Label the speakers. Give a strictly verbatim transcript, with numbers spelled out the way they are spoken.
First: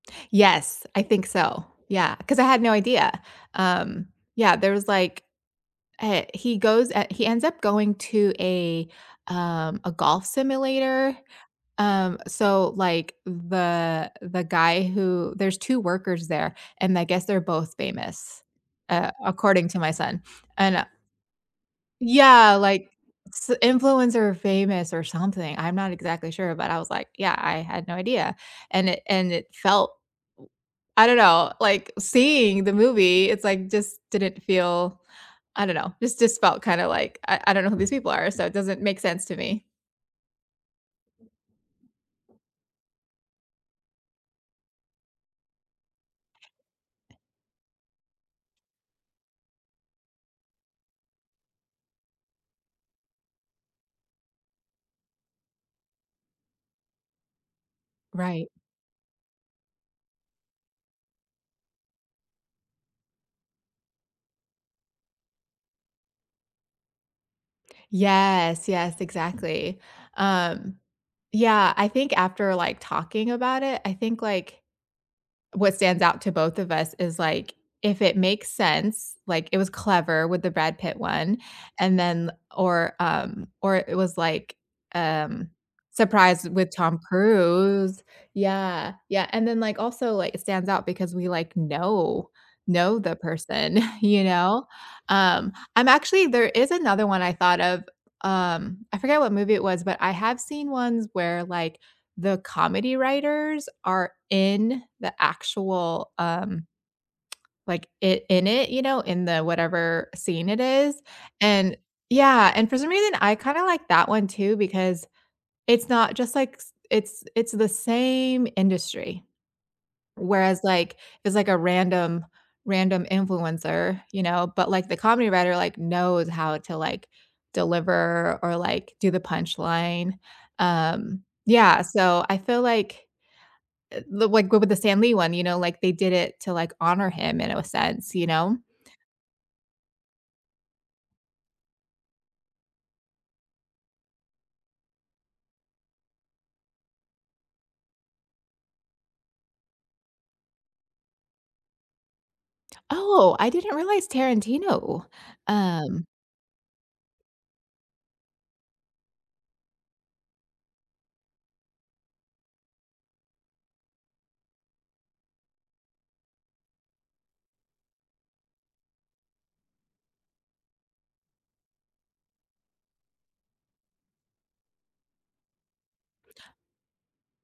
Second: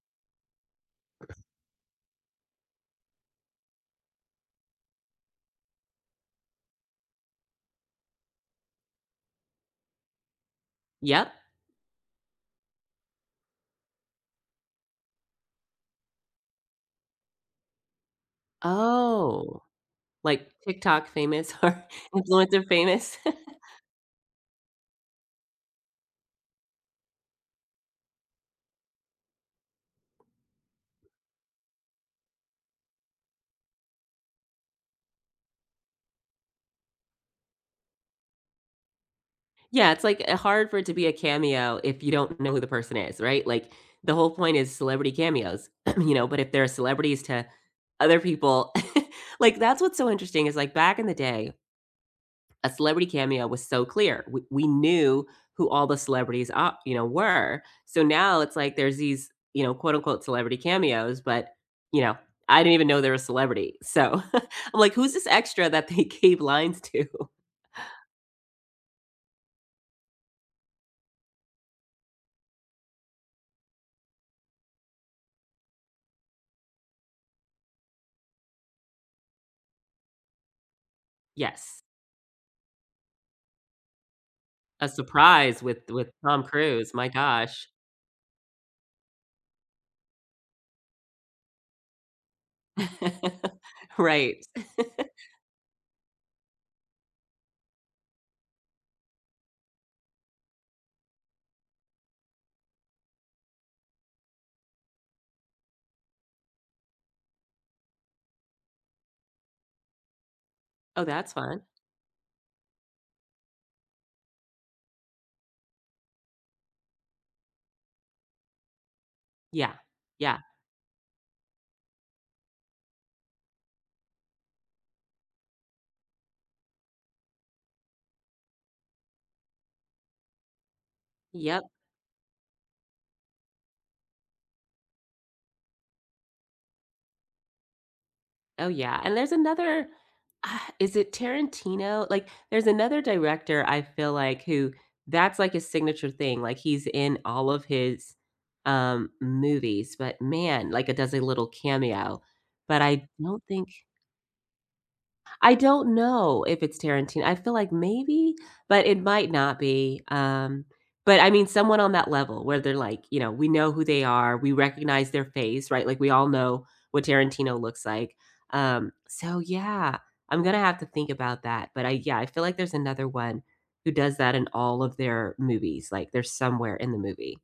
Speaker 1: Yes, I think so, yeah, 'cause I had no idea. Um, yeah, there was like, uh he goes he ends up going to a, um, a golf simulator,
Speaker 2: Yup.
Speaker 1: um, so like, the the guy who There's two workers there, and I guess they're both famous, uh-
Speaker 2: Oh,
Speaker 1: according to my son-
Speaker 2: like
Speaker 1: and I
Speaker 2: TikTok famous or
Speaker 1: Yeah,
Speaker 2: influencer
Speaker 1: like,
Speaker 2: famous?
Speaker 1: s influencer famous or something, I'm not exactly sure, but I was like, "yeah, I had no idea," and it and it felt l I don't know, like, seeing the movie, it's like, just didn't feel, I don't know, it just felt kind of like, I I don't know who these people are, so it doesn't make sense to me.
Speaker 2: Yeah, it's like, uh, hard for it to be a cameo if you don't know who the person is, right, like, the whole point is celebrity cameos. You know, but if they're celebrities to other people Like that's what's so interesting is like back in the day a celebrity cameo was so clear, we we knew who all the celebrities ar you know, were. So now
Speaker 1: Right.
Speaker 2: it's like there's these, you know, quote unquote celebrity cameos, but, you know, I didn't even know they're a celebrity. So I'm like, who's this extra that they gave lines to?
Speaker 1: Yes, yes, exactly. Um, yeah, I think after like, talking about it, I think like what stands out to both of us is like, if it makes sense, like, it was clever with the Brad Pitt one,
Speaker 2: Yes.
Speaker 1: and then or, um, or it was like,
Speaker 2: A
Speaker 1: um,
Speaker 2: surprise with with Tom
Speaker 1: surprised with
Speaker 2: Cruise,
Speaker 1: Tom
Speaker 2: my gosh.
Speaker 1: Cruise. Yeah, yeah, and then like also like it stands out because we like, know know the person, you
Speaker 2: Right.
Speaker 1: know, um, I'm Actually, there is another one I thought of, um, I forget what movie it was, but I have seen ones where like, the comedy writers are in the actual, um like, it in it, you know, in the whatever scene it is,
Speaker 2: Oh, that's fun.
Speaker 1: and yeah, and for some reason, I kind of like that one too, because it's not just like, s it's it's the same industry.
Speaker 2: Yeah, yeah.
Speaker 1: Whereas like, it's like a random random influencer, you know, but like the comedy writer like, knows how to like, deliver or like, do the punchline. Um
Speaker 2: Yup.
Speaker 1: yeah, so I feel like, uh like go with the Stan Lee one, you know, like they did it to like honor him in a sense, you know?
Speaker 2: Oh yeah, and there's another, ugh is it Tarantino? Like, there's another director I feel like who that's like a signature thing, like he's in all of his, um, movies, but man, like it does a little cameo, but I
Speaker 1: Oh,
Speaker 2: don't
Speaker 1: I
Speaker 2: think
Speaker 1: didn't realize Tarantino,
Speaker 2: I don't
Speaker 1: um
Speaker 2: know if it's Tarantin I feel like maybe, but it might not be. Um, but I mean someone on that level where they're like, you know, we know who they are, we recognize their face, right? Like we all know what Tarantino looks like, um, so yeah, I'm gonna have to think about that, but I yeah, I feel like there's another one who does that in all of their movies, like they're somewhere in the movie.